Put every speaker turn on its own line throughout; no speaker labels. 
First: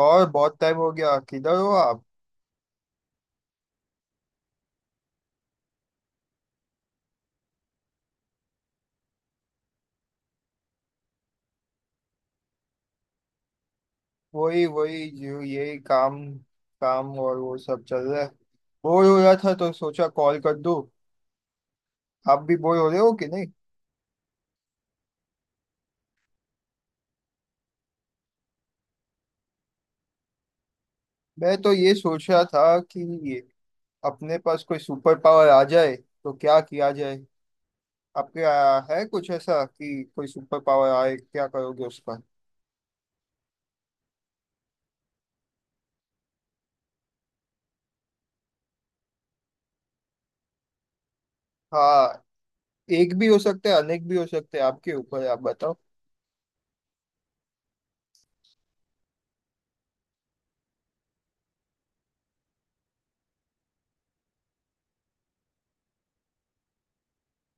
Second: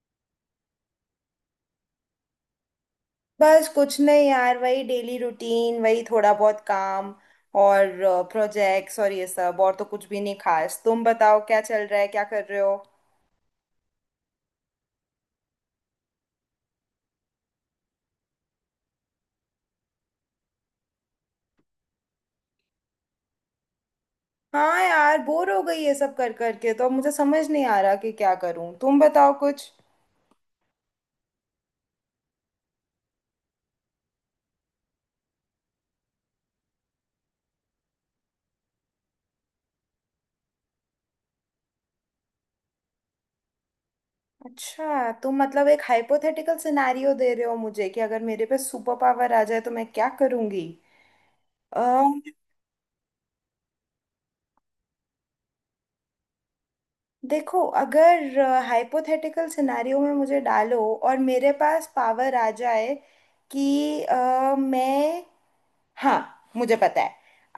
और बहुत टाइम हो गया, किधर हो आप।
बस कुछ नहीं यार, वही डेली रूटीन, वही थोड़ा बहुत काम और प्रोजेक्ट्स और ये सब। और तो कुछ भी नहीं खास। तुम बताओ, क्या चल रहा है, क्या कर रहे हो।
वही वही जो यही काम काम और वो सब चल रहा है। बोर हो रहा था तो सोचा कॉल कर दूं। आप भी बोर हो रहे हो कि नहीं।
हाँ यार, बोर हो गई ये सब कर कर के। तो अब मुझे समझ नहीं आ रहा कि क्या करूं। तुम बताओ कुछ।
मैं तो ये सोच रहा था कि ये अपने पास कोई सुपर पावर आ जाए तो क्या किया जाए। आपके है कुछ ऐसा कि कोई सुपर पावर आए क्या करोगे उस पर।
अच्छा, तुम मतलब एक हाइपोथेटिकल सिनेरियो दे रहे हो मुझे कि अगर मेरे पे सुपर पावर आ जाए तो मैं क्या करूंगी।
हाँ, एक भी हो सकता है अनेक भी हो सकते हैं, आपके ऊपर है, आप बताओ।
देखो, अगर हाइपोथेटिकल सिनेरियो में मुझे डालो और मेरे पास पावर आ जाए कि मैं, हाँ मुझे पता है।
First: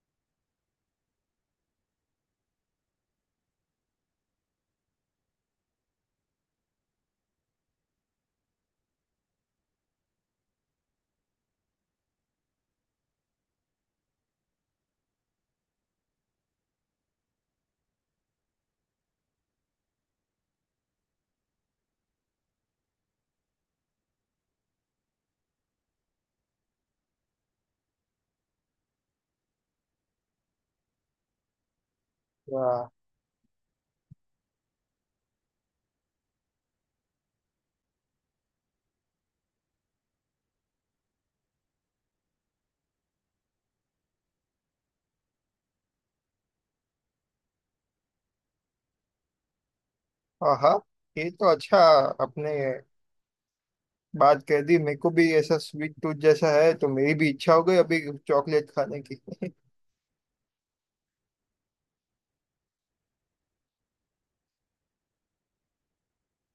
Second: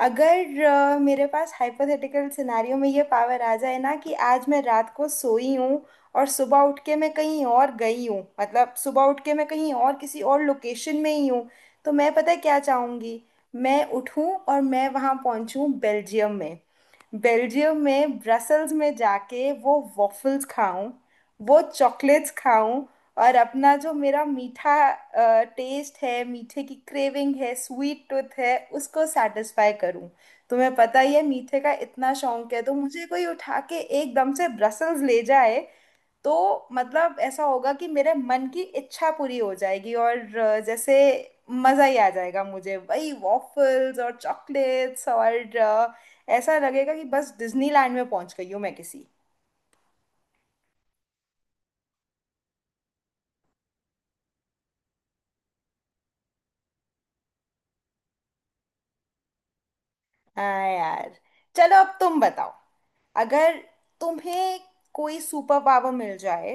अगर मेरे पास हाइपोथेटिकल सिनारियो में ये पावर आ जाए ना कि आज मैं रात को सोई हूँ और सुबह उठ के मैं कहीं और गई हूँ, मतलब सुबह उठ के मैं कहीं और किसी और लोकेशन में ही हूँ। तो मैं, पता है क्या चाहूँगी? मैं उठूँ और मैं वहाँ पहुँचूँ, बेल्जियम में। बेल्जियम में ब्रसल्स में जाके वो वॉफल्स खाऊं, वो चॉकलेट्स खाऊं और अपना जो मेरा मीठा टेस्ट है, मीठे की क्रेविंग है, स्वीट टूथ है, उसको सेटिस्फाई करूं। तुम्हें पता ही है मीठे का इतना शौक है, तो
हाँ
मुझे कोई उठा के एकदम से ब्रसल्स ले जाए। तो मतलब ऐसा होगा कि मेरे मन की इच्छा पूरी हो जाएगी और जैसे मज़ा ही आ जाएगा मुझे, वही वॉफल्स और चॉकलेट्स और ऐसा लगेगा कि बस डिज्नीलैंड में पहुंच गई हूँ मैं किसी।
हाँ हाँ, ये तो अच्छा अपने बात कह दी। मेरे को भी ऐसा स्वीट टूथ जैसा है, तो मेरी भी इच्छा हो गई अभी चॉकलेट खाने की।
हाँ यार, चलो अब तुम बताओ, अगर तुम्हें कोई सुपर पावर मिल जाए,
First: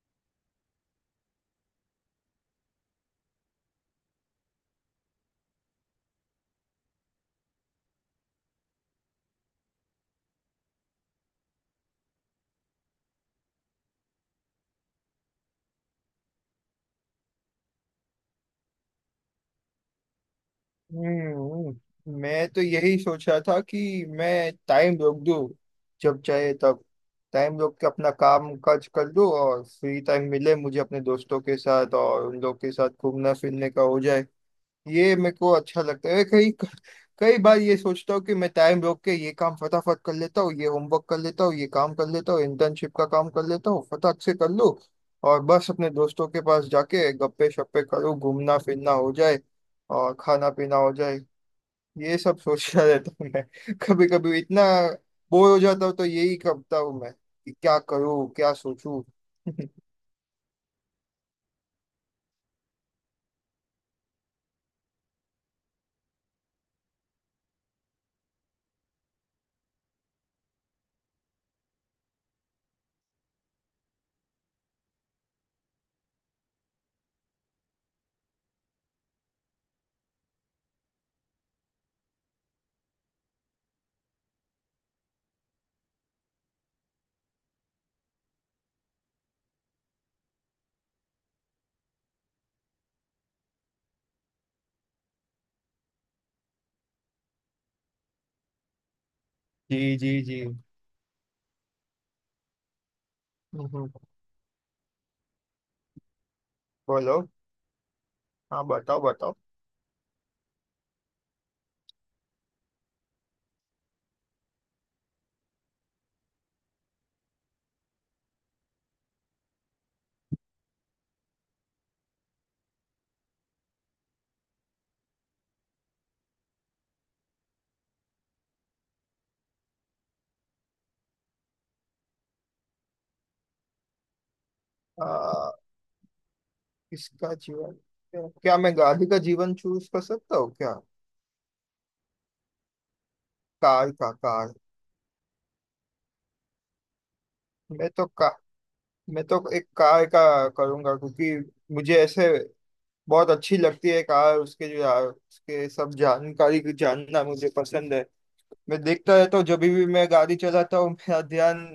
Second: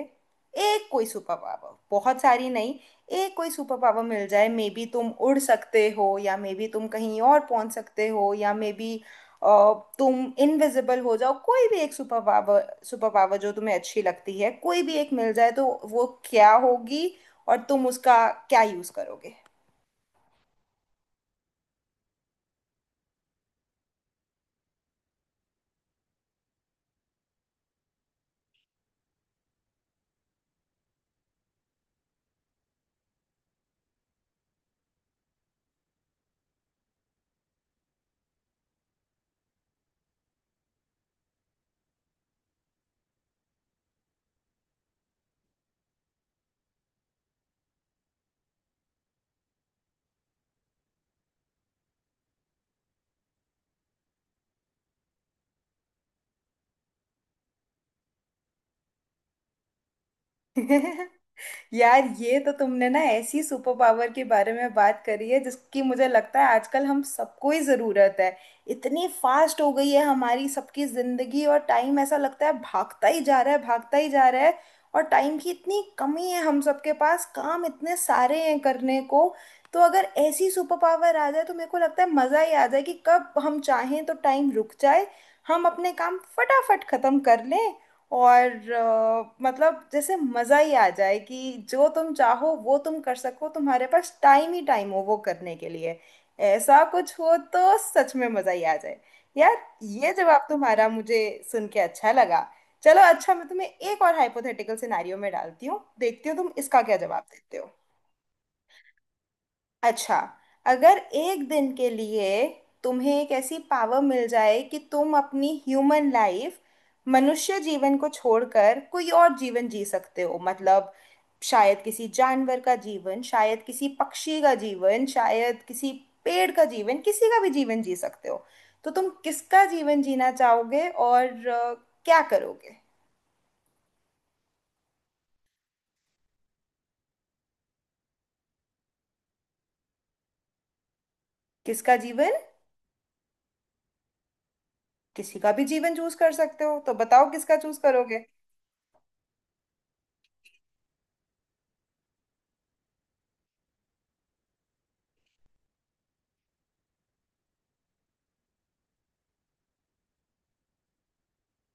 एक कोई सुपर पावर, बहुत सारी नहीं, एक कोई सुपर पावर मिल जाए, मे बी तुम उड़ सकते हो, या मे बी तुम कहीं और पहुंच सकते हो, या मे बी तुम इनविजिबल हो जाओ, कोई भी एक सुपर पावर, सुपर पावर जो तुम्हें अच्छी लगती है, कोई भी एक मिल जाए, तो वो क्या होगी और तुम उसका क्या यूज करोगे?
मैं तो यही सोच रहा था कि मैं टाइम रोक दूं, जब चाहे तब टाइम रोक के अपना काम काज कर दूं और फ्री टाइम मिले मुझे अपने दोस्तों के साथ, और उन लोग के साथ घूमना फिरने का हो जाए। ये मेरे को अच्छा लगता है। कई कई बार ये सोचता हूँ कि मैं टाइम रोक के ये काम फटाफट कर लेता हूँ, ये होमवर्क कर लेता हूँ, ये काम कर लेता हूँ, इंटर्नशिप का काम कर लेता हूँ, फटाक से कर लूँ। और बस अपने दोस्तों के पास जाके गप्पे शप्पे करूँ, घूमना फिरना हो जाए और खाना पीना हो जाए। ये सब सोचता रहता हूँ मैं। कभी कभी इतना बोर हो जाता हूँ तो यही करता हूँ मैं कि क्या करूँ क्या सोचूं।
यार, ये तो तुमने ना ऐसी सुपर पावर के बारे में बात करी है जिसकी मुझे लगता है आजकल हम सबको ही ज़रूरत है। इतनी फास्ट हो गई है हमारी सबकी ज़िंदगी और टाइम ऐसा लगता है भागता ही जा रहा है, भागता ही जा रहा है। और टाइम की इतनी कमी है, हम सबके पास काम इतने सारे हैं करने को। तो अगर ऐसी सुपर पावर आ जाए तो मेरे को लगता है मज़ा ही आ जाए कि कब हम चाहें तो टाइम रुक जाए, हम अपने काम फटाफट ख़त्म कर लें। और मतलब जैसे मज़ा ही आ जाए कि जो तुम चाहो वो तुम कर सको, तुम्हारे पास टाइम ही टाइम हो वो करने के लिए। ऐसा कुछ हो तो सच में मज़ा ही आ जाए यार।
जी
ये
जी जी।
जवाब तुम्हारा मुझे सुन के अच्छा लगा। चलो अच्छा, मैं तुम्हें
हम्म,
एक और हाइपोथेटिकल सिनेरियो में डालती हूँ, देखती हूँ तुम इसका क्या
बोलो।
जवाब देते हो।
हाँ बताओ बताओ।
अच्छा, अगर एक दिन के लिए तुम्हें एक ऐसी पावर मिल जाए कि तुम अपनी ह्यूमन लाइफ, मनुष्य जीवन को छोड़कर कोई और जीवन जी सकते हो, मतलब शायद किसी जानवर का जीवन, शायद किसी पक्षी का जीवन, शायद किसी पेड़ का जीवन, किसी का भी जीवन जी सकते हो, तो तुम किसका जीवन जीना चाहोगे और क्या करोगे?
आ, किसका जीवन, क्या क्या मैं गाड़ी का जीवन चूज कर सकता हूँ क्या।
किसका जीवन?
कार का, कार।
किसी का भी जीवन चूज कर सकते हो, तो बताओ किसका चूज
मैं तो
करोगे।
का मैं तो एक कार का करूंगा, क्योंकि मुझे ऐसे बहुत अच्छी लगती है कार। उसके जो उसके सब जानकारी जानना मुझे पसंद है। मैं देखता रहता हूँ, जब भी मैं गाड़ी चलाता हूँ मेरा ध्यान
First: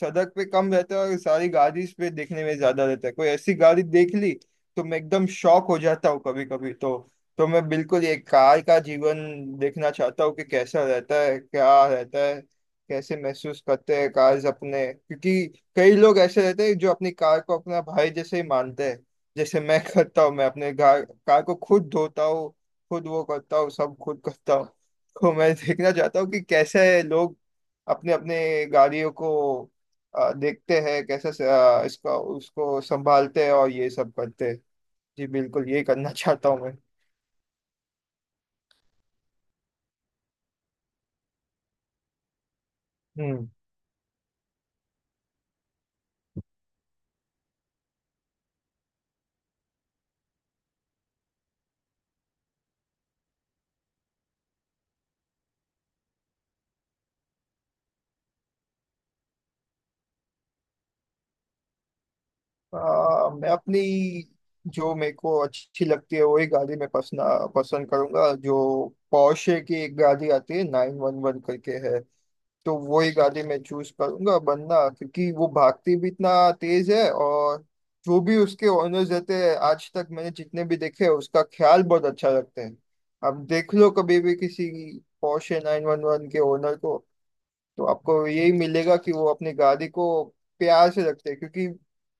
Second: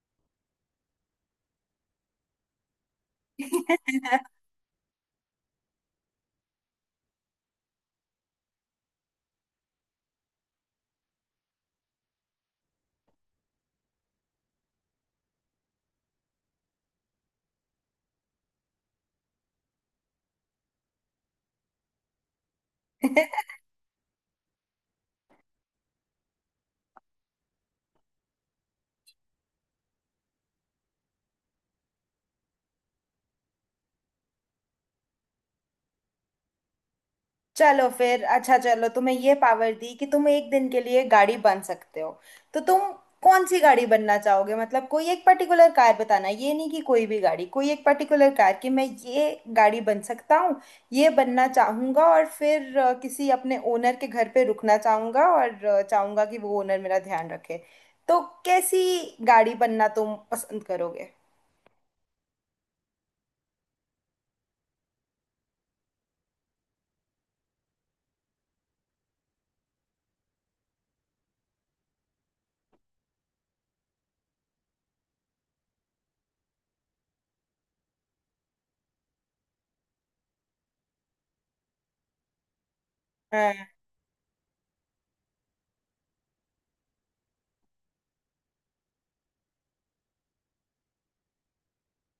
सड़क पे कम रहता है और सारी गाड़ी पे देखने में ज्यादा रहता है। कोई ऐसी गाड़ी देख ली तो मैं एकदम शॉक हो जाता हूँ कभी कभी। तो तो मैं बिल्कुल ये कार का जीवन देखना चाहता हूँ कि कैसा रहता है, क्या रहता है, कैसे महसूस करते हैं कार्स अपने। क्योंकि कई लोग ऐसे रहते हैं जो अपनी कार को अपना भाई जैसे ही मानते हैं। जैसे मैं करता हूँ, मैं अपने कार कार को खुद धोता हूँ, खुद वो करता हूँ, सब खुद करता हूँ। तो मैं देखना चाहता हूँ कि कैसे लोग अपने अपने गाड़ियों को देखते हैं, कैसे इसका उसको संभालते हैं और ये सब करते हैं। जी बिल्कुल ये करना चाहता हूँ मैं।
चलो फिर, अच्छा चलो, तुम्हें ये पावर दी कि तुम एक दिन के लिए गाड़ी बन सकते हो, तो तुम कौन
हम्म।
सी गाड़ी बनना चाहोगे? मतलब कोई एक पर्टिकुलर कार बताना, ये नहीं कि कोई भी गाड़ी, कोई एक पर्टिकुलर कार कि मैं ये गाड़ी बन सकता हूँ, ये बनना चाहूँगा, और फिर किसी अपने ओनर के घर पे रुकना चाहूँगा और चाहूँगा कि वो ओनर मेरा ध्यान रखे। तो कैसी गाड़ी बनना तुम पसंद करोगे?
मैं अपनी जो मेरे को अच्छी लगती है वही गाड़ी मैं पसंद पसंद करूंगा। जो पोर्शे की एक गाड़ी आती है नाइन वन वन करके है, तो वही गाड़ी मैं चूज करूंगा बनना। क्योंकि वो भागती भी इतना तेज है और जो भी उसके ओनर्स रहते हैं आज तक मैंने जितने भी देखे हैं, उसका ख्याल बहुत अच्छा रखते हैं। अब देख लो कभी भी किसी पोर्शे 911 के ओनर को, तो आपको यही मिलेगा कि वो अपनी गाड़ी को प्यार से रखते हैं। क्योंकि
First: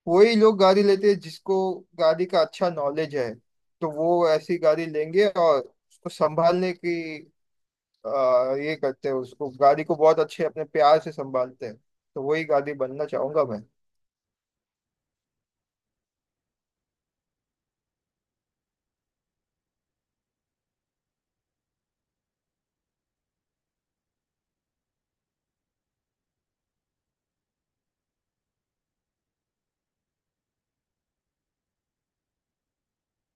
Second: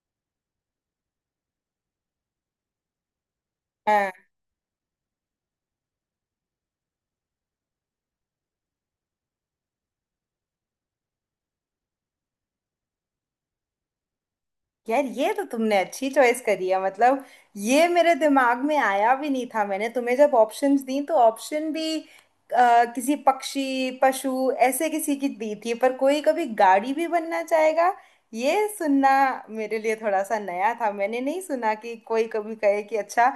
वही लोग गाड़ी लेते हैं जिसको गाड़ी का अच्छा नॉलेज है। तो
हाँ
वो ऐसी गाड़ी लेंगे और उसको संभालने की ये करते हैं। उसको गाड़ी को बहुत अच्छे अपने प्यार से संभालते हैं। तो वही गाड़ी बनना चाहूंगा मैं।
यार, ये तो तुमने अच्छी चॉइस करी है। मतलब ये मेरे दिमाग में आया भी नहीं था। मैंने तुम्हें जब ऑप्शंस दी, तो ऑप्शन भी किसी पक्षी पशु, ऐसे किसी की दी थी, पर कोई कभी गाड़ी भी बनना चाहेगा, ये सुनना मेरे लिए थोड़ा सा नया था। मैंने नहीं सुना कि कोई कभी कहे कि अच्छा,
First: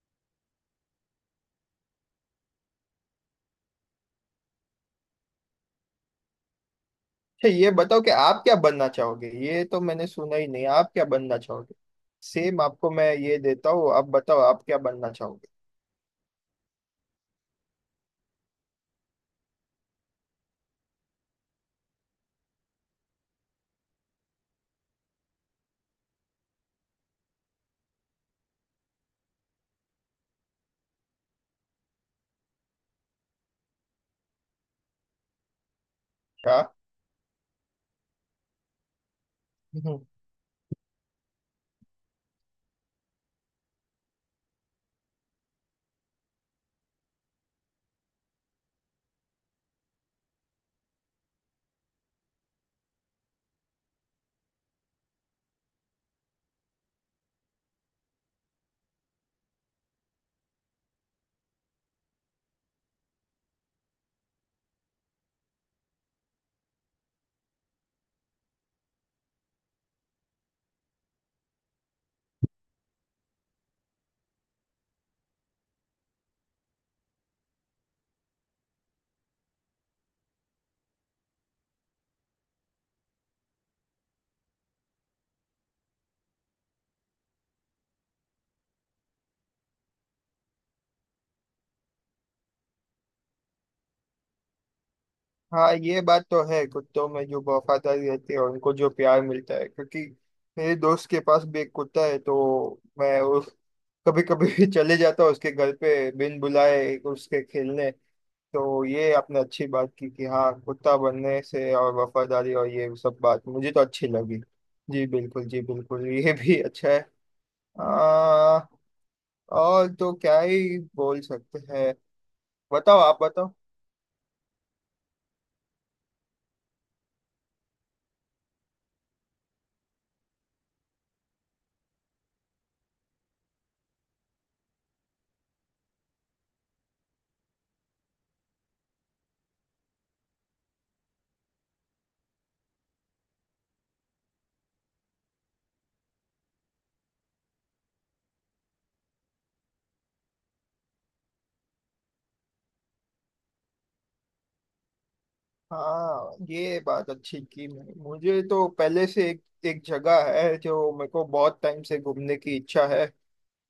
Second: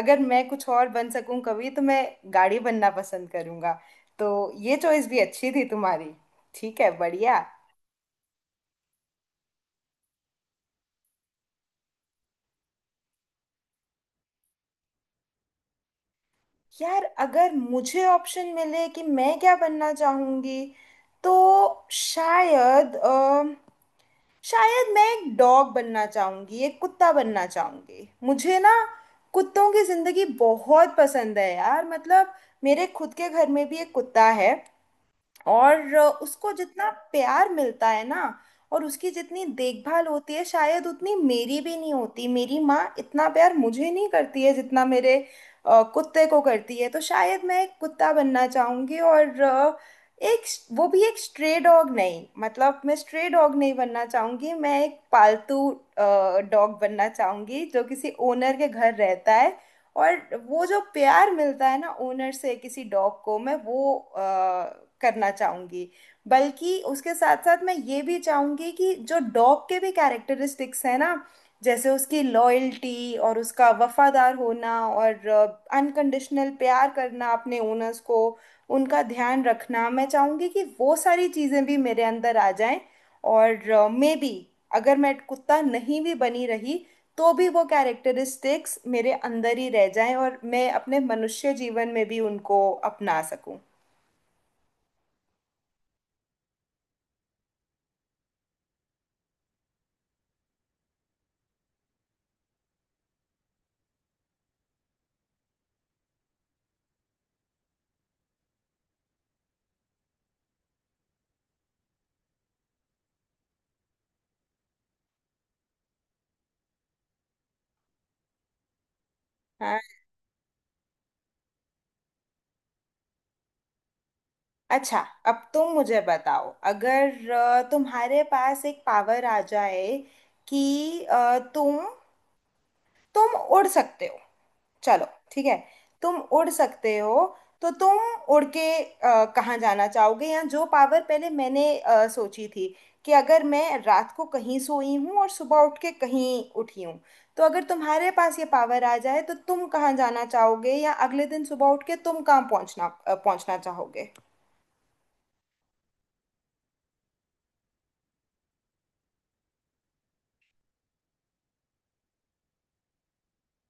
अगर मैं कुछ और बन सकूं कभी, तो मैं गाड़ी बनना पसंद करूंगा। तो ये चॉइस भी अच्छी थी तुम्हारी। ठीक है, बढ़िया।
अच्छा ये बताओ कि आप क्या बनना चाहोगे, ये तो मैंने सुना ही नहीं, आप क्या बनना चाहोगे। सेम आपको मैं ये देता हूँ, आप बताओ आप क्या बनना चाहोगे।
यार, अगर मुझे ऑप्शन मिले कि मैं क्या बनना चाहूंगी, तो शायद अ, शायद मैं एक डॉग बनना चाहूंगी, एक कुत्ता बनना चाहूंगी। मुझे ना कुत्तों की जिंदगी बहुत पसंद है यार। मतलब मेरे खुद के घर में भी एक कुत्ता है और उसको
क्या।
जितना प्यार मिलता है ना, और उसकी जितनी
हम्म।
देखभाल होती है, शायद उतनी मेरी भी नहीं होती। मेरी माँ इतना प्यार मुझे नहीं करती है जितना मेरे कुत्ते को करती है। तो शायद मैं एक कुत्ता बनना चाहूंगी और एक, वो भी एक स्ट्रे डॉग नहीं, मतलब मैं स्ट्रे डॉग नहीं बनना चाहूंगी, मैं एक पालतू डॉग बनना चाहूंगी जो किसी ओनर के घर रहता है। और वो जो प्यार मिलता है ना ओनर से किसी डॉग को, मैं वो करना चाहूंगी। बल्कि उसके साथ साथ मैं ये भी चाहूंगी कि जो डॉग के भी कैरेक्टरिस्टिक्स हैं ना, जैसे उसकी लॉयल्टी और उसका वफादार होना और अनकंडीशनल प्यार करना अपने ओनर्स को, उनका ध्यान रखना, मैं चाहूंगी कि वो सारी चीज़ें भी मेरे अंदर आ जाएं। और मे बी अगर मैं कुत्ता नहीं भी बनी रही, तो भी वो कैरेक्टरिस्टिक्स मेरे अंदर ही रह जाएं और मैं अपने मनुष्य जीवन में भी उनको अपना सकूं।
हाँ ये बात तो है, कुत्तों में जो वफादारी रहती है और उनको जो प्यार मिलता है। क्योंकि मेरे दोस्त के पास भी एक कुत्ता है, तो मैं उस कभी कभी चले जाता हूँ उसके घर पे बिन बुलाए उसके खेलने। तो ये आपने अच्छी बात की कि हाँ कुत्ता बनने से और वफादारी और ये सब बात मुझे तो अच्छी लगी। जी बिल्कुल, जी बिल्कुल, ये भी अच्छा है। आ,
हाँ,
और तो क्या ही बोल सकते हैं। बताओ, आप बताओ।
अच्छा, अब तुम मुझे बताओ। अगर तुम्हारे पास एक पावर आ जाए कि तुम उड़ सकते हो, चलो ठीक है, तुम उड़ सकते हो, तो तुम उड़ के कहाँ जाना चाहोगे? या जो पावर पहले मैंने सोची थी कि अगर मैं रात को कहीं सोई हूँ और सुबह उठ के कहीं उठी हूँ, तो अगर तुम्हारे पास ये पावर आ जाए तो तुम कहाँ जाना चाहोगे, या अगले दिन सुबह उठ के तुम कहाँ पहुँचना चाहोगे?
हाँ ये बात अच्छी की। मुझे तो पहले से एक एक जगह है जो मेरे को बहुत टाइम से घूमने की इच्छा है।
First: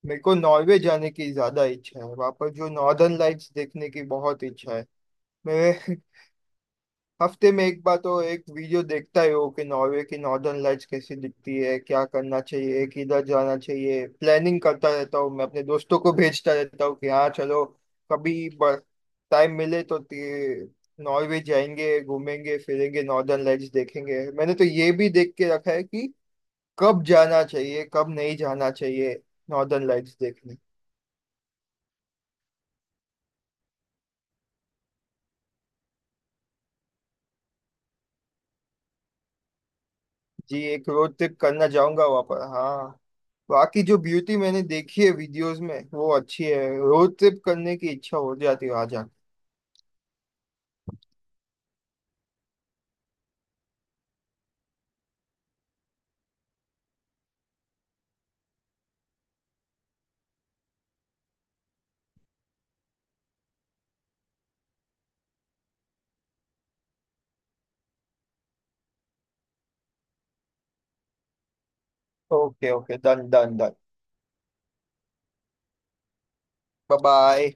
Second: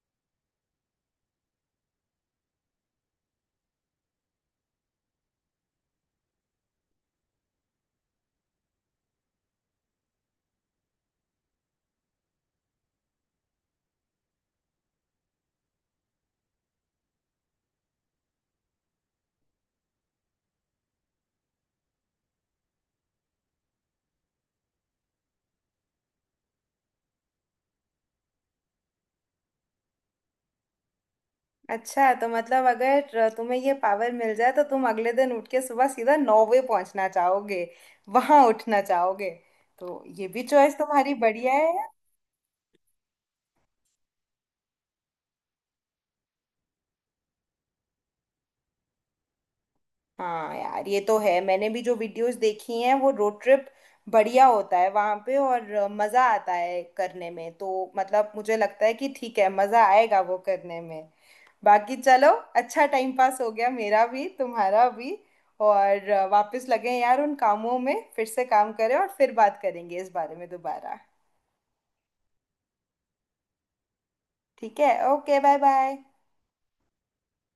मेरे को नॉर्वे जाने की ज्यादा इच्छा है, वहाँ पर जो नॉर्दर्न लाइट्स देखने की बहुत इच्छा है। मैं हफ्ते में एक बार तो एक वीडियो देखता ही हो कि नॉर्वे की नॉर्दर्न लाइट्स कैसी दिखती है, क्या करना चाहिए, किधर जाना चाहिए। प्लानिंग करता रहता हूँ मैं, अपने दोस्तों को भेजता रहता हूँ कि हाँ चलो कभी टाइम मिले तो नॉर्वे जाएंगे, घूमेंगे फिरेंगे, नॉर्दर्न लाइट्स देखेंगे। मैंने तो ये भी देख के रखा है कि कब जाना चाहिए कब नहीं जाना चाहिए नॉर्दर्न लाइट्स देखने।
अच्छा, तो मतलब अगर तुम्हें ये पावर मिल जाए तो तुम अगले दिन उठ के सुबह सीधा नौवे पहुंचना चाहोगे, वहां उठना चाहोगे। तो ये भी
जी
चॉइस
एक
तुम्हारी
रोड ट्रिप
बढ़िया
करना
है।
चाहूंगा वहाँ पर, हाँ। बाकी जो ब्यूटी मैंने देखी है वीडियोस में वो अच्छी है, रोड ट्रिप करने की इच्छा हो जाती है आ जाके।
हाँ यार, ये तो है, मैंने भी जो वीडियोस देखी हैं, वो रोड ट्रिप बढ़िया होता है वहाँ पे और मज़ा आता है करने में। तो मतलब मुझे लगता है कि ठीक है, मज़ा आएगा वो करने में। बाकी चलो, अच्छा टाइम पास हो गया मेरा भी तुम्हारा भी। और वापस लगे यार उन कामों में, फिर से काम करें और फिर बात करेंगे इस बारे में दोबारा।
Okay okay, done done done.
ठीक है, okay, bye bye.
Bye bye.